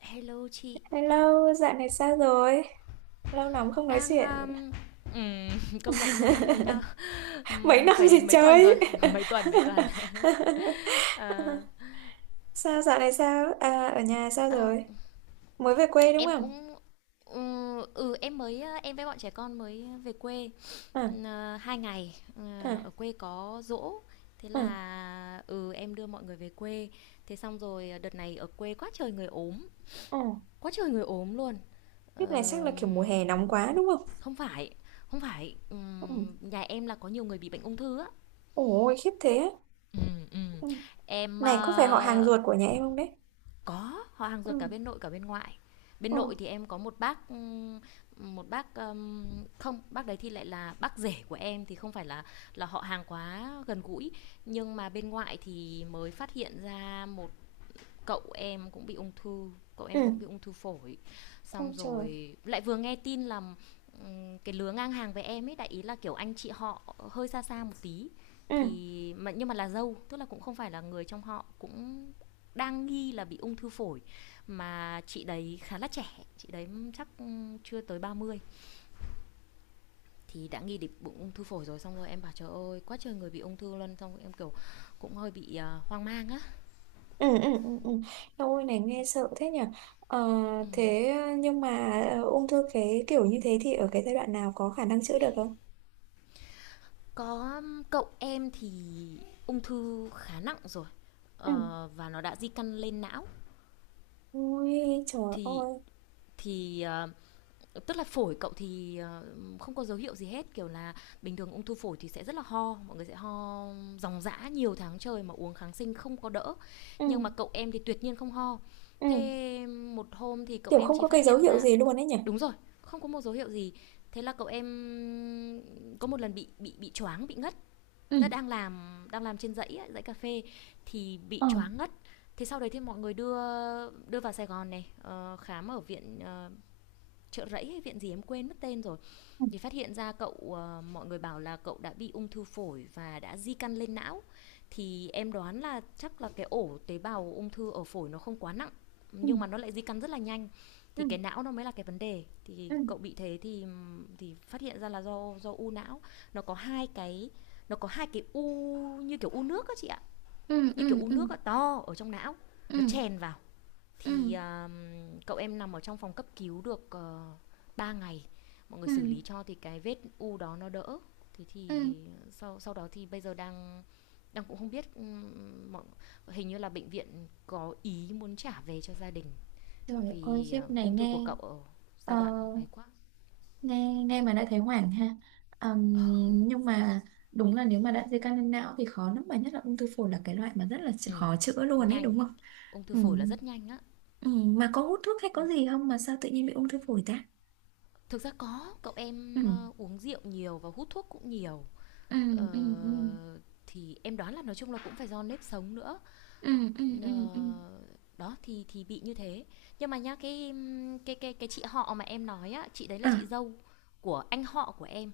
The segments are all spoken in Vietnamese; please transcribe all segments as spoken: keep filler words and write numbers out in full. Hello chị, Hello, dạo này sao rồi? Lâu lắm không nói đang, chuyện. ờm, ừm, công nhận luôn á, mấy năm Mấy ừm, năm phải gì đến mấy tuần rồi, chơi? mấy tuần, mấy tuần. Ờ, Sao dạo này sao? À, ở nhà sao ờ, rồi? Mới về quê đúng em không? cũng ừ, ừ em mới ờ, em với bọn trẻ con mới về quê À, ừm, ờ, hai ngày. Ờ, à, Ở quê có giỗ, thế à, là ừ em đưa mọi người về quê. Thế xong rồi ờ, đợt này ở quê quá trời người ốm, à. quá trời người ốm luôn. Kiếp này chắc là kiểu mùa Ờm, hè nóng quá đúng không? không phải Không phải ừm, Ừ. nhà em là có nhiều người bị bệnh ung thư á. Ôi, khiếp thế á. Ừm, ừm. Ừ. Em, Này, có phải họ hàng ờ, ruột của nhà em không đấy? có họ hàng Ừ, ruột cả bên nội cả bên ngoại. Bên ừ, nội thì em có một bác, ừm, một bác, ờm không, bác đấy thì lại là bác rể của em thì không phải là là họ hàng quá gần gũi, nhưng mà bên ngoại thì mới phát hiện ra một cậu em cũng bị ung thư cậu ừ. em cũng bị ung thư phổi. Xong Ôi trời. rồi lại vừa nghe tin là cái lứa ngang hàng với em ấy, đại ý là kiểu anh chị họ hơi xa xa một tí, Ừ. thì mà nhưng mà là dâu, tức là cũng không phải là người trong họ, cũng đang nghi là bị ung thư phổi. Mà chị đấy khá là trẻ, chị đấy chắc chưa tới ba mươi, thì đã nghi đến bụng ung thư phổi rồi. Xong rồi em bảo trời ơi quá trời người bị ung thư luôn, xong rồi em kiểu cũng hơi bị à, hoang mang á. Ừ, ừ, ừ, ừ. Ôi này nghe sợ thế nhỉ. ờ, Ừ. Thế nhưng mà ờ, ung thư cái kiểu như thế thì ở cái giai đoạn nào có khả năng chữa được không? Có, cậu em thì ung thư khá nặng rồi, Ừ. ờ, và nó đã di căn lên não. Ui trời Thì ơi. thì, ờ, Tức là phổi cậu thì, ờ, không có dấu hiệu gì hết, kiểu là bình thường ung thư phổi thì sẽ rất là ho, mọi người sẽ ho ròng rã nhiều tháng trời mà uống kháng sinh không có đỡ. Nhưng Ừ, mà cậu em thì tuyệt nhiên không ho. ừ. Thế một hôm thì cậu Kiểu em không chỉ có cái phát dấu hiện hiệu ra, gì luôn ấy nhỉ. đúng rồi, không có một dấu hiệu gì. Thế là cậu em có một lần bị bị bị choáng, bị ngất, tớ Ừ. đang làm, đang làm trên dãy ấy, dãy cà phê, thì bị Ờ, choáng ngất. Thế sau đấy thì mọi người đưa, đưa vào Sài Gòn này, ờ, khám ở viện, ờ, chợ rẫy hay viện gì em quên mất tên rồi. ừ, Thì phát hiện ra cậu, ờ, mọi người bảo là cậu đã bị ung thư phổi và đã di căn lên não. Thì em đoán là chắc là cái ổ tế bào ung thư ở phổi nó không quá nặng, ừ, nhưng mà nó lại di căn rất là nhanh. ừ, Thì cái não nó mới là cái vấn đề. Thì ừ. cậu bị thế thì thì phát hiện ra là do do u não. Nó có hai cái, nó có hai cái u, như kiểu u nước á chị ạ, Ừ, như kiểu ừ, u ừ, nước á to ở trong não, nó ừ, chèn vào. ừ, thì à, Cậu em nằm ở trong phòng cấp cứu được ờ, ba ngày, mọi người ừ, xử lý cho thì cái vết u đó nó đỡ. Thế ừ. thì sau, sau đó thì bây giờ đang, đang cũng không biết, ừm, hình như là bệnh viện có ý muốn trả về cho gia đình Trời ơi, vì khiếp ờ, này ung thư của nghe. cậu ở ờ giai đoạn ấy quá. nghe nghe mà đã thấy hoảng ha. Ừm, nhưng mà đúng là nếu mà đã di căn lên não thì khó lắm, mà nhất là ung thư phổi là cái loại mà rất là ch- Ừ, khó chữa luôn ấy nhanh, đúng không? ung thư phổi là Ừm, rất nhanh á. ừm, mà có hút thuốc hay có gì không mà sao tự nhiên bị ung thư phổi ta? Thực ra có cậu em Ừm, ờ, uống rượu nhiều và hút thuốc cũng nhiều. ờ, ừm, ừm, ừm, Uh, thì em đoán là nói chung là cũng phải do nếp sống nữa. ừm, ừm, ừm, ừm. Ờ, Đó, thì thì bị như thế. Nhưng mà nhá, cái, cái cái cái chị họ mà em nói á, chị đấy là À, chị dâu của anh họ của em,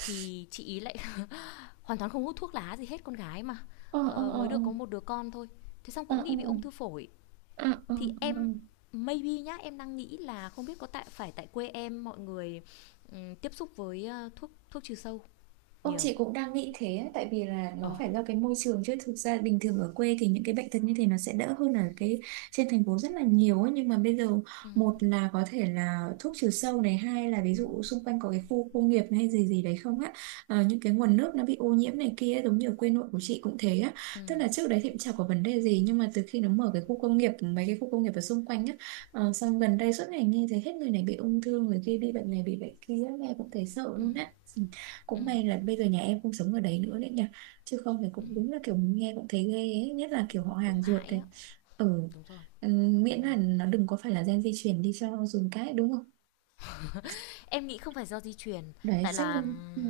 thì chị ý lại hoàn toàn không hút thuốc lá gì hết, con gái mà, ờ, ờ, ờ, ờ, mới được có một đứa con thôi. Thế xong ờ, cũng ờ, nghĩ bị ờ, ung thư phổi, ờ, ờ, ờ, thì ờ. Ờ. em maybe nhá, em đang nghĩ là không biết có tại phải tại quê em mọi người, ừm, tiếp xúc với, a, thuốc thuốc trừ sâu Ông nhiều. chị cũng đang nghĩ thế ấy, tại vì là Ờ. nó phải do cái môi trường chứ thực ra bình thường ở quê thì những cái bệnh tật như thế nó sẽ đỡ hơn ở cái trên thành phố rất là nhiều ấy. Nhưng mà bây giờ, Ừm, một là có thể là thuốc trừ sâu này, hai là ví dụ xung quanh có cái khu công nghiệp hay gì gì đấy không á. Ờ, những cái nguồn nước nó bị ô nhiễm này kia ấy, giống như ở quê nội của chị cũng thế á, tức ừm, là trước đấy thì cũng chả có vấn đề gì nhưng mà từ khi nó mở cái khu công nghiệp, mấy cái khu công nghiệp ở xung quanh á, ờ, xong gần đây suốt ngày nghe thấy hết người này bị ung thư, người kia bị bệnh này bị bệnh kia, nghe cũng thấy sợ luôn ừm, á. Ừ. Cũng may ừm, là ừm, bây giờ nhà em không sống ở đấy nữa đấy nhỉ, chứ không thì ừm, cũng đúng là kiểu nghe cũng thấy ghê ấy, nhất là kiểu họ cũng hàng ruột hại này. á. Ừ. Đúng rồi, Ừ, đúng miễn rồi. là nó đừng có phải là gen di truyền đi cho dùn cái đúng không. Em nghĩ không phải do di truyền, Đấy tại chắc là là ừ,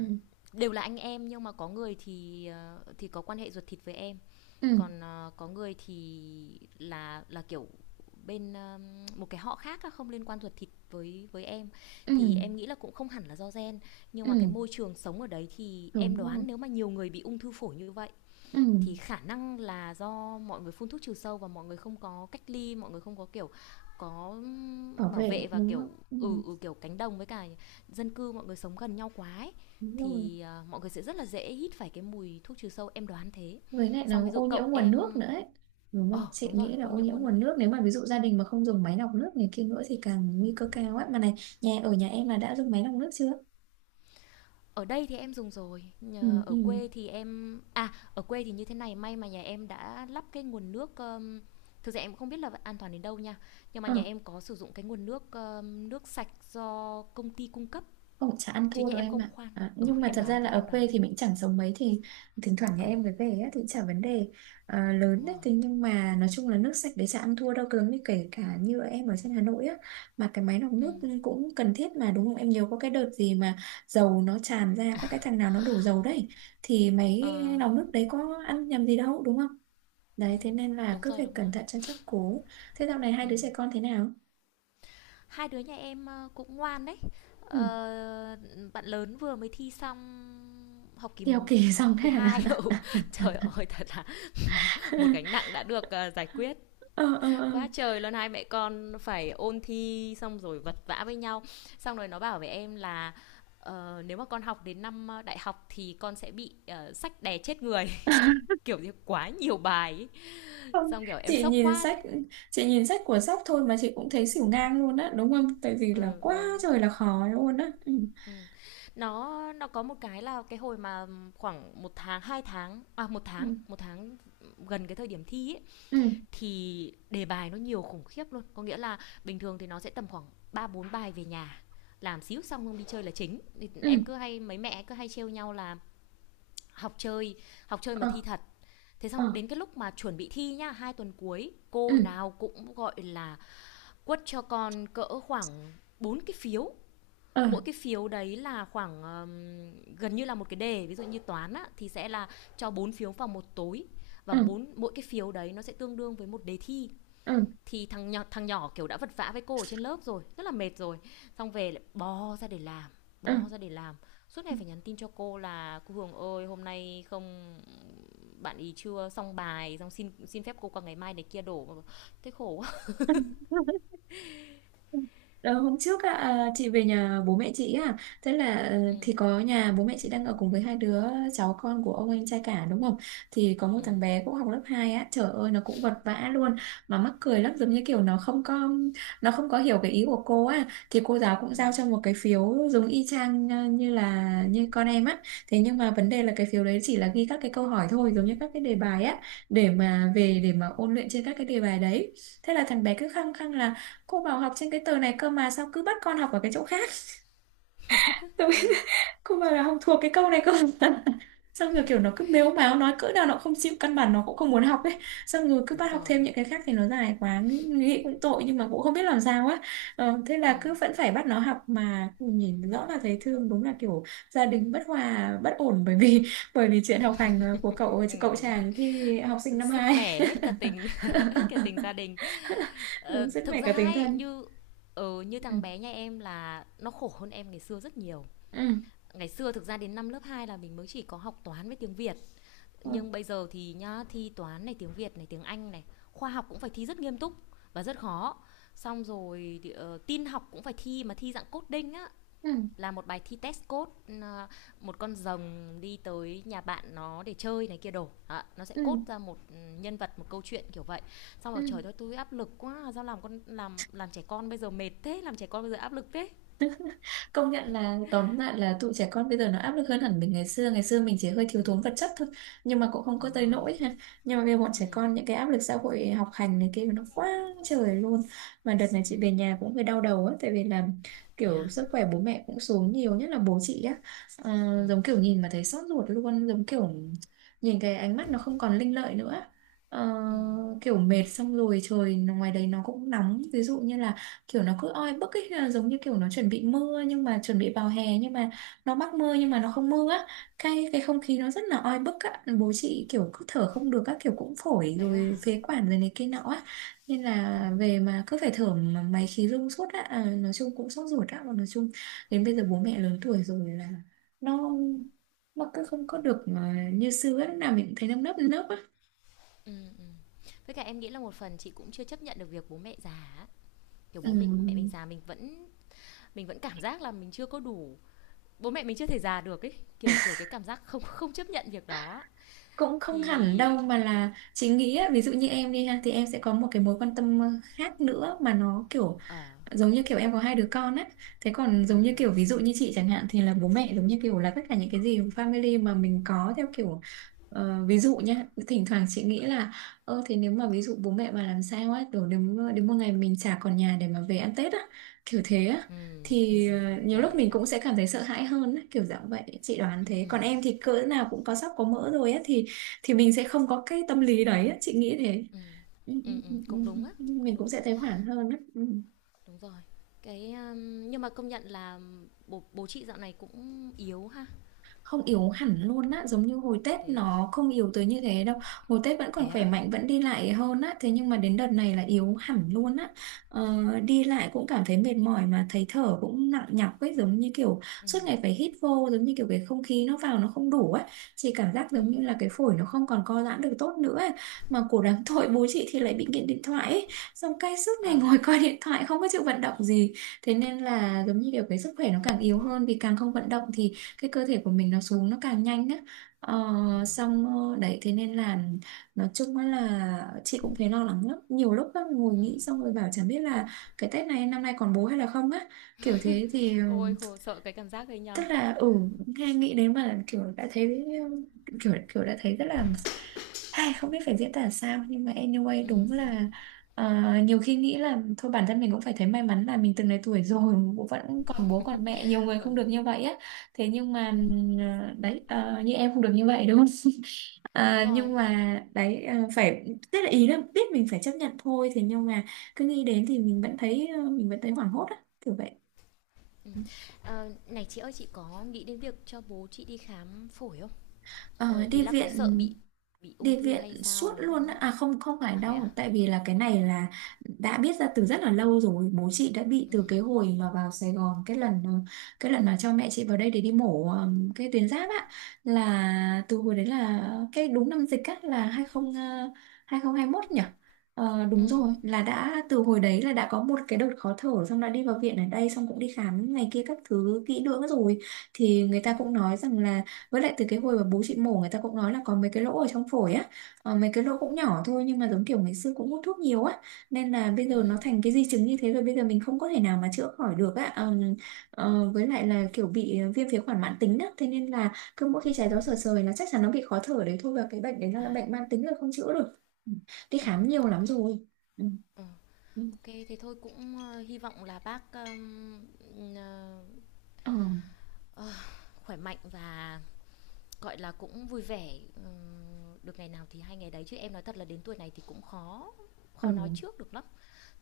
đều là anh em nhưng mà có người thì ờ, thì có quan hệ ruột thịt với em, ừ, còn ờ, có người thì là là kiểu bên, ờ, một cái họ khác á, không liên quan ruột thịt với với em. ừ, Thì em nghĩ là cũng không hẳn là do gen, nhưng ừ mà cái môi trường sống ở đấy thì em đúng rồi. đoán nếu mà nhiều người bị ung thư phổi như vậy Ừ, thì khả năng là do mọi người phun thuốc trừ sâu và mọi người không có cách ly, mọi người không có kiểu có bảo bảo vệ vệ, và đúng kiểu không. Ừ, ừ ừ kiểu cánh đồng với cả dân cư mọi người sống gần nhau quá ấy, đúng rồi, thì à, mọi người sẽ rất là dễ hít phải cái mùi thuốc trừ sâu, em đoán thế. với lại Xong ví nó dụ ô cậu nhiễm nguồn nước em, nữa ấy, đúng không, ờ chị đúng rồi, nghĩ là ô ô nhiễm nhiễm nguồn nước. nguồn nước nếu mà ví dụ gia đình mà không dùng máy lọc nước này kia nữa thì càng nguy cơ cao ấy mà này. Nhà ở nhà em là đã dùng máy lọc nước chưa? Ở đây thì em dùng rồi, Ừ, nhờ ở ừ. quê thì em, à, ở quê thì như thế này, may mà nhà em đã lắp cái nguồn nước, ờm, thực ra em cũng không biết là an toàn đến đâu nha, nhưng mà Ờ, nhà em có sử dụng cái nguồn nước, ờm, nước sạch do công ty cung cấp, không, chả ăn chứ thua nhà đâu em em không ạ. khoan. À, Ừ, nhưng mà em thật ra đoán là thế, em ở đoán quê thế. thì mình chẳng sống mấy, thì thỉnh thoảng nhà Ừ, em mới về á, thì chả vấn đề à, lớn đúng đấy. rồi. Thế nhưng mà nói chung là nước sạch đấy chả ăn thua đâu. Cứng như kể cả như em ở trên Hà Nội á, mà cái máy lọc nước Ừm, cũng cần thiết mà đúng không? Em nhiều có cái đợt gì mà dầu nó tràn ra, có cái thằng nào nó đổ dầu đấy. Thì máy ờ, lọc nước đấy có ăn nhầm gì đâu đúng không? Đấy, thế ừm, nên là đúng cứ rồi, phải đúng cẩn rồi. thận cho chắc cố. Thế dạo này hai đứa trẻ Ừm. con thế nào? Hai đứa nhà em, ơ, cũng ngoan đấy. Ờ, Ừ, Bạn lớn vừa mới thi xong học kỳ, đi học kỳ ừ, xong học kỳ thế hai. Ừ, à? trời ơi, thật là một gánh nặng đã được à, giải quyết Ờ, ờ, ờ. quá trời luôn. Hai mẹ con phải ôn thi xong rồi vật vã với nhau, xong rồi nó bảo với em là ờ, nếu mà con học đến năm ờ, đại học thì con sẽ bị ờ, sách đè chết người kiểu như quá nhiều bài ấy. Không, Xong kiểu em chị sốc nhìn quá sách đấy. chị nhìn sách của sóc thôi mà chị cũng thấy xỉu ngang luôn á, đúng không, tại vì là Ừ, quá ừ, trời là khó luôn á. Ừ, ừ. Nó nó có một cái là cái hồi mà khoảng một tháng, hai tháng, à một ừ, tháng, một tháng gần cái thời điểm thi ấy ừ, thì đề bài nó nhiều khủng khiếp luôn, có nghĩa là bình thường thì nó sẽ tầm khoảng ba bốn bài về nhà làm xíu, xong không đi chơi là chính. ừ, Em cứ hay, mấy mẹ cứ hay trêu nhau là học chơi, học chơi mà thi ờ, thật. Thế ờ, xong đến cái lúc mà chuẩn bị thi nhá, hai tuần cuối ừ, cô nào cũng gọi là quất cho con cỡ khoảng bốn cái phiếu, ờ, mỗi cái phiếu đấy là khoảng, ừm, gần như là một cái đề. Ví dụ như toán á, thì sẽ là cho bốn phiếu vào một tối, và ờ, bốn mỗi cái phiếu đấy nó sẽ tương đương với một đề thi. ờ, Thì thằng nhỏ, thằng nhỏ kiểu đã vật vã với cô ở trên lớp rồi, rất là mệt rồi, xong về lại bò ra để làm, bò ra để làm suốt ngày phải nhắn tin cho cô là cô Hường ơi hôm nay không, bạn ý chưa xong bài, xong xin, xin phép cô qua ngày mai này kia đổ. Thế khổ quá. ờ. Ờ, hôm trước á, à, chị về nhà bố mẹ chị, à thế là ờ, thì Ừ, có nhà bố mẹ chị đang ở cùng với hai đứa cháu, con của ông anh trai cả đúng không, thì có một ừ, thằng bé cũng học lớp hai á, trời ơi nó cũng vật vã luôn, mà mắc cười lắm, giống như kiểu nó không có nó không có hiểu cái ý của cô á. Thì cô giáo cũng ừ, giao cho một cái phiếu giống y chang, ờ, như là như con em á, thế nhưng mà vấn đề là cái phiếu đấy chỉ là ghi các cái câu hỏi thôi, giống như các cái đề bài á, để mà về để mà ôn luyện trên các cái đề bài đấy. Thế là thằng bé cứ khăng khăng là cô bảo học trên cái tờ này cơ, mà sao cứ bắt con học ở cái chỗ khác, tôi cô bảo là không thuộc cái câu này cơ. Xong rồi kiểu nó cứ mếu máo, nói cỡ nào nó không chịu, căn bản nó cũng không muốn học ấy, xong rồi cứ đúng bắt học rồi. thêm những cái khác thì nó dài quá, nghĩ cũng tội nhưng mà cũng không biết làm sao á. Ờ, thế Ừ, là cứ vẫn phải bắt nó học mà nhìn rõ là thấy thương, đúng là kiểu gia đình bất hòa bất ổn bởi vì bởi vì chuyện học hành ờ, của cậu cậu ừ. chàng thì học sinh năm Sứt hai. mẻ hết cả tình hết cả tình gia đình. Ờ, Đúng, rất thực mẻ cả ra tình ấy, thân. như, ừ, như Ừ. thằng bé nhà em là nó khổ hơn em ngày xưa rất nhiều. Ừ. Ngày xưa thực ra đến năm lớp hai là mình mới chỉ có học toán với tiếng Việt. Ừ. Nhưng bây giờ thì nhá, thi toán này, tiếng Việt này, tiếng Anh này, khoa học cũng phải thi rất nghiêm túc và rất khó. Xong rồi thì, ờ, tin học cũng phải thi mà thi dạng coding á, Ừ. là một bài thi test code, ờ, một con rồng đi tới nhà bạn nó để chơi này kia đổ. Đó, nó sẽ cốt Ừ, ra một ừ, nhân vật, một câu chuyện kiểu vậy. Xong ừ. rồi trời ơi tôi áp lực quá. Sao làm con, làm làm trẻ con bây giờ mệt thế. Làm trẻ con bây giờ áp lực thế. Công nhận là tóm lại là tụi trẻ con bây giờ nó áp lực hơn hẳn mình ngày xưa. Ngày xưa mình chỉ hơi thiếu Ừ, thốn vật chất thôi, nhưng mà cũng không có đúng tới rồi. nỗi ha. Nhưng mà bây giờ bọn Ừ, trẻ con những cái áp lực xã hội, học hành này kia nó quá trời luôn. Mà đợt này ừ, chị về nhà cũng hơi đau đầu á, tại vì là đấy kiểu à. sức khỏe bố mẹ cũng xuống nhiều, nhất là bố chị á, à, Ừm, giống kiểu nhìn mà thấy xót ruột luôn, giống kiểu nhìn cái ánh mắt nó không còn linh lợi nữa. Ờ, ừm, kiểu mệt, xong rồi trời ngoài đấy nó cũng nóng, ví dụ như là kiểu nó cứ oi bức ấy, là giống như kiểu nó chuẩn bị mưa, nhưng mà chuẩn bị vào hè nhưng mà nó mắc mưa nhưng mà nó không mưa á, cái cái không khí nó rất là oi bức á, bố chị kiểu cứ thở không được các kiểu, cũng phổi vậy đó rồi hả? phế quản rồi này kia nọ á, nên Ừm, là về mà cứ phải thở mà máy khí rung suốt á. À, nói chung cũng sốt ruột á, và nói chung đến bây giờ bố mẹ lớn tuổi rồi là nó nó cứ không có được à, như xưa á, lúc nào mình cũng thấy nâm nấp nấp á. ừm, ừm. Với cả em nghĩ là một phần chị cũng chưa chấp nhận được việc bố mẹ già á, kiểu Ừ. bố mình mẹ mình già, mình vẫn, mình vẫn cảm giác là mình chưa có đủ, bố mẹ mình chưa thể già được ấy, kiểu, kiểu, cái cảm giác không, không chấp nhận việc đó á. Cũng không hẳn đâu Thì mà, là chị nghĩ á, ví dụ như em đi ha thì em sẽ có một cái mối quan tâm ờ, khác nữa mà nó kiểu ờ, giống như kiểu em có hai đứa con á, thế còn ờ, giống như kiểu ví dụ như chị chẳng hạn thì là bố mẹ giống như kiểu là tất cả những cái gì family mà mình có, theo kiểu ờ, ví dụ nhá, thỉnh thoảng chị nghĩ là ơ thế nếu mà ví dụ bố mẹ mà làm sao á, kiểu đến đến một ngày mình chả còn nhà để mà về ăn Tết á, kiểu thế á, ừ ừ thì ờ, ừm, ừm, nhiều yeah, lúc yeah, mình yeah. cũng sẽ cảm thấy sợ hãi hơn á, kiểu dạng vậy chị đoán thế, còn Ừm, em thì cỡ nào cũng có sắp có mỡ rồi á, thì thì mình sẽ không có cái tâm lý đấy á, chị nghĩ thế. ừm, Ừ, ừ, ừm, ừ, ừm, ừ. cũng đúng á, Ừ. cũng Mình cũng đúng, sẽ thấy hoảng hơn á. Ừ. đúng rồi. Cái, a, nhưng mà công nhận là bố, bố chị dạo này cũng yếu ha? Không, yếu hẳn luôn á, giống như hồi Tết Thế à? nó không yếu tới như thế đâu, hồi Tết vẫn còn Thế khỏe á? mạnh, vẫn đi lại hơn á, thế nhưng mà đến đợt này là yếu hẳn luôn á. ờ, Đi lại cũng cảm thấy mệt mỏi mà thấy thở cũng nặng nhọc ấy, giống như kiểu ừ suốt ngày phải hít vô, giống như kiểu cái không khí nó vào nó không đủ ấy. Chị cảm giác giống ừm, như là cái phổi nó không còn co giãn được tốt nữa ấy. Mà cổ đáng tội bố chị thì lại bị nghiện điện thoại ấy, xong cái suốt ngày ờ. ngồi coi điện thoại không có chịu vận động gì. Thế nên là giống như kiểu cái sức khỏe nó càng yếu hơn, vì càng không vận động thì cái cơ thể của mình nó xuống nó càng nhanh á. ờ, Ừm, xong ờ, Đấy thế nên là nói chung á là chị cũng thấy lo lắng lắm nhiều lúc á, ngồi nghĩ ừm. xong rồi bảo chẳng biết là cái Tết này năm nay còn bố hay là không á, kiểu thế thì Ôi, khổ, sợ cái cảm giác đấy tức nhau. là ừ nghe nghĩ đến mà là kiểu đã thấy, kiểu kiểu đã thấy rất là, hay không biết phải diễn tả sao, nhưng mà anyway Ừm, đúng ừm, là. ờ, Nhiều khi nghĩ là thôi bản thân mình cũng phải thấy may mắn là mình từng này tuổi rồi bố vẫn còn, bố còn mẹ, nhiều người ừ, không được như vậy á, thế nhưng mà ừm, ừm, ờ, đấy, ờ, như em không được như vậy đúng không. đúng Ờ, nhưng rồi, em đang. mà đấy ờ, phải, tức là ý là biết mình phải chấp nhận thôi, thế nhưng mà cứ nghĩ đến thì mình vẫn thấy ờ, mình vẫn thấy hoảng hốt á, kiểu vậy. Ừm. Ờ, này chị ơi, chị có nghĩ đến việc cho bố chị đi khám phổi không? Ờ, Ờ, ý đi là có viện sợ bị, bị ung đi thư hay viện sao suốt đó không luôn á. á? À, không, không phải À, vậy à? đâu tại vì là cái này là đã biết ra từ rất là lâu rồi, bố chị đã bị từ Ừm, cái hồi mà vào Sài Gòn, cái lần ờ, cái lần mà cho mẹ chị vào đây để đi mổ, ờm, cái tuyến giáp á, là từ hồi đấy là cái đúng năm dịch á, là ờ, hai không hai mốt nhỉ. Ờ, đúng ừm, rồi, là đã từ hồi đấy là đã có một cái đợt khó thở, xong đã đi vào viện ở đây xong cũng đi khám này kia các thứ kỹ lưỡng rồi, thì người ta cũng nói rằng là, với lại từ cái hồi mà bố chị mổ người ta cũng nói là có mấy cái lỗ ở trong phổi á, ờ, mấy cái lỗ cũng nhỏ thôi nhưng mà giống kiểu ngày xưa cũng hút thuốc nhiều á, nên là bây giờ nó ừm, thành cái di chứng như thế rồi, bây giờ mình không có thể nào mà chữa khỏi được á. Ờm, ờ, với lại là kiểu bị viêm phế quản mãn tính á, thế nên là cứ mỗi khi trái gió sờ sờ là chắc chắn nó bị khó thở đấy thôi, và cái bệnh đấy nó à, là bệnh mãn tính rồi không chữa được. Ừ. Đi ừm, khám nhiều ô lắm kê, rồi. Ừ. ờ, Ừ. thế thôi cũng, ơ, hy vọng là bác, ừm, ờ, Ờ, ờ, khỏe mạnh và gọi là cũng vui vẻ, được ngày nào thì hay ngày đấy, chứ em nói thật là đến tuổi này thì cũng khó, ừ. khó nói trước được lắm.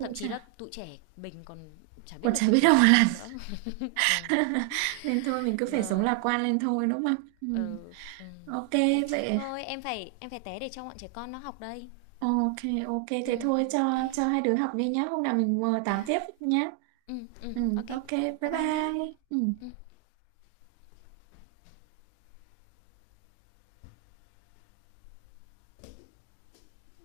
Thậm chí là chả, tụi trẻ mình còn chả còn biết là chả chuyện biết gì đâu xảy mà làm. ra nữa. Ừm, Nên thôi mình cứ phải sống rồi, lạc quan lên thôi đúng không. Ừ. ừ, ừm, OK OK. vậy. Thôi em phải, em phải té để cho bọn trẻ con nó học đây. Ờ, OK, ok, thế Ừm, thôi ừm, OK. cho cho hai đứa học đi nhá. Hôm nào mình ờ, tám Yeah. tiếp nhá. Ừm, ừm, Ừ, OK. ok, bye Bye bye nhá. bye. Ừ. Ừm.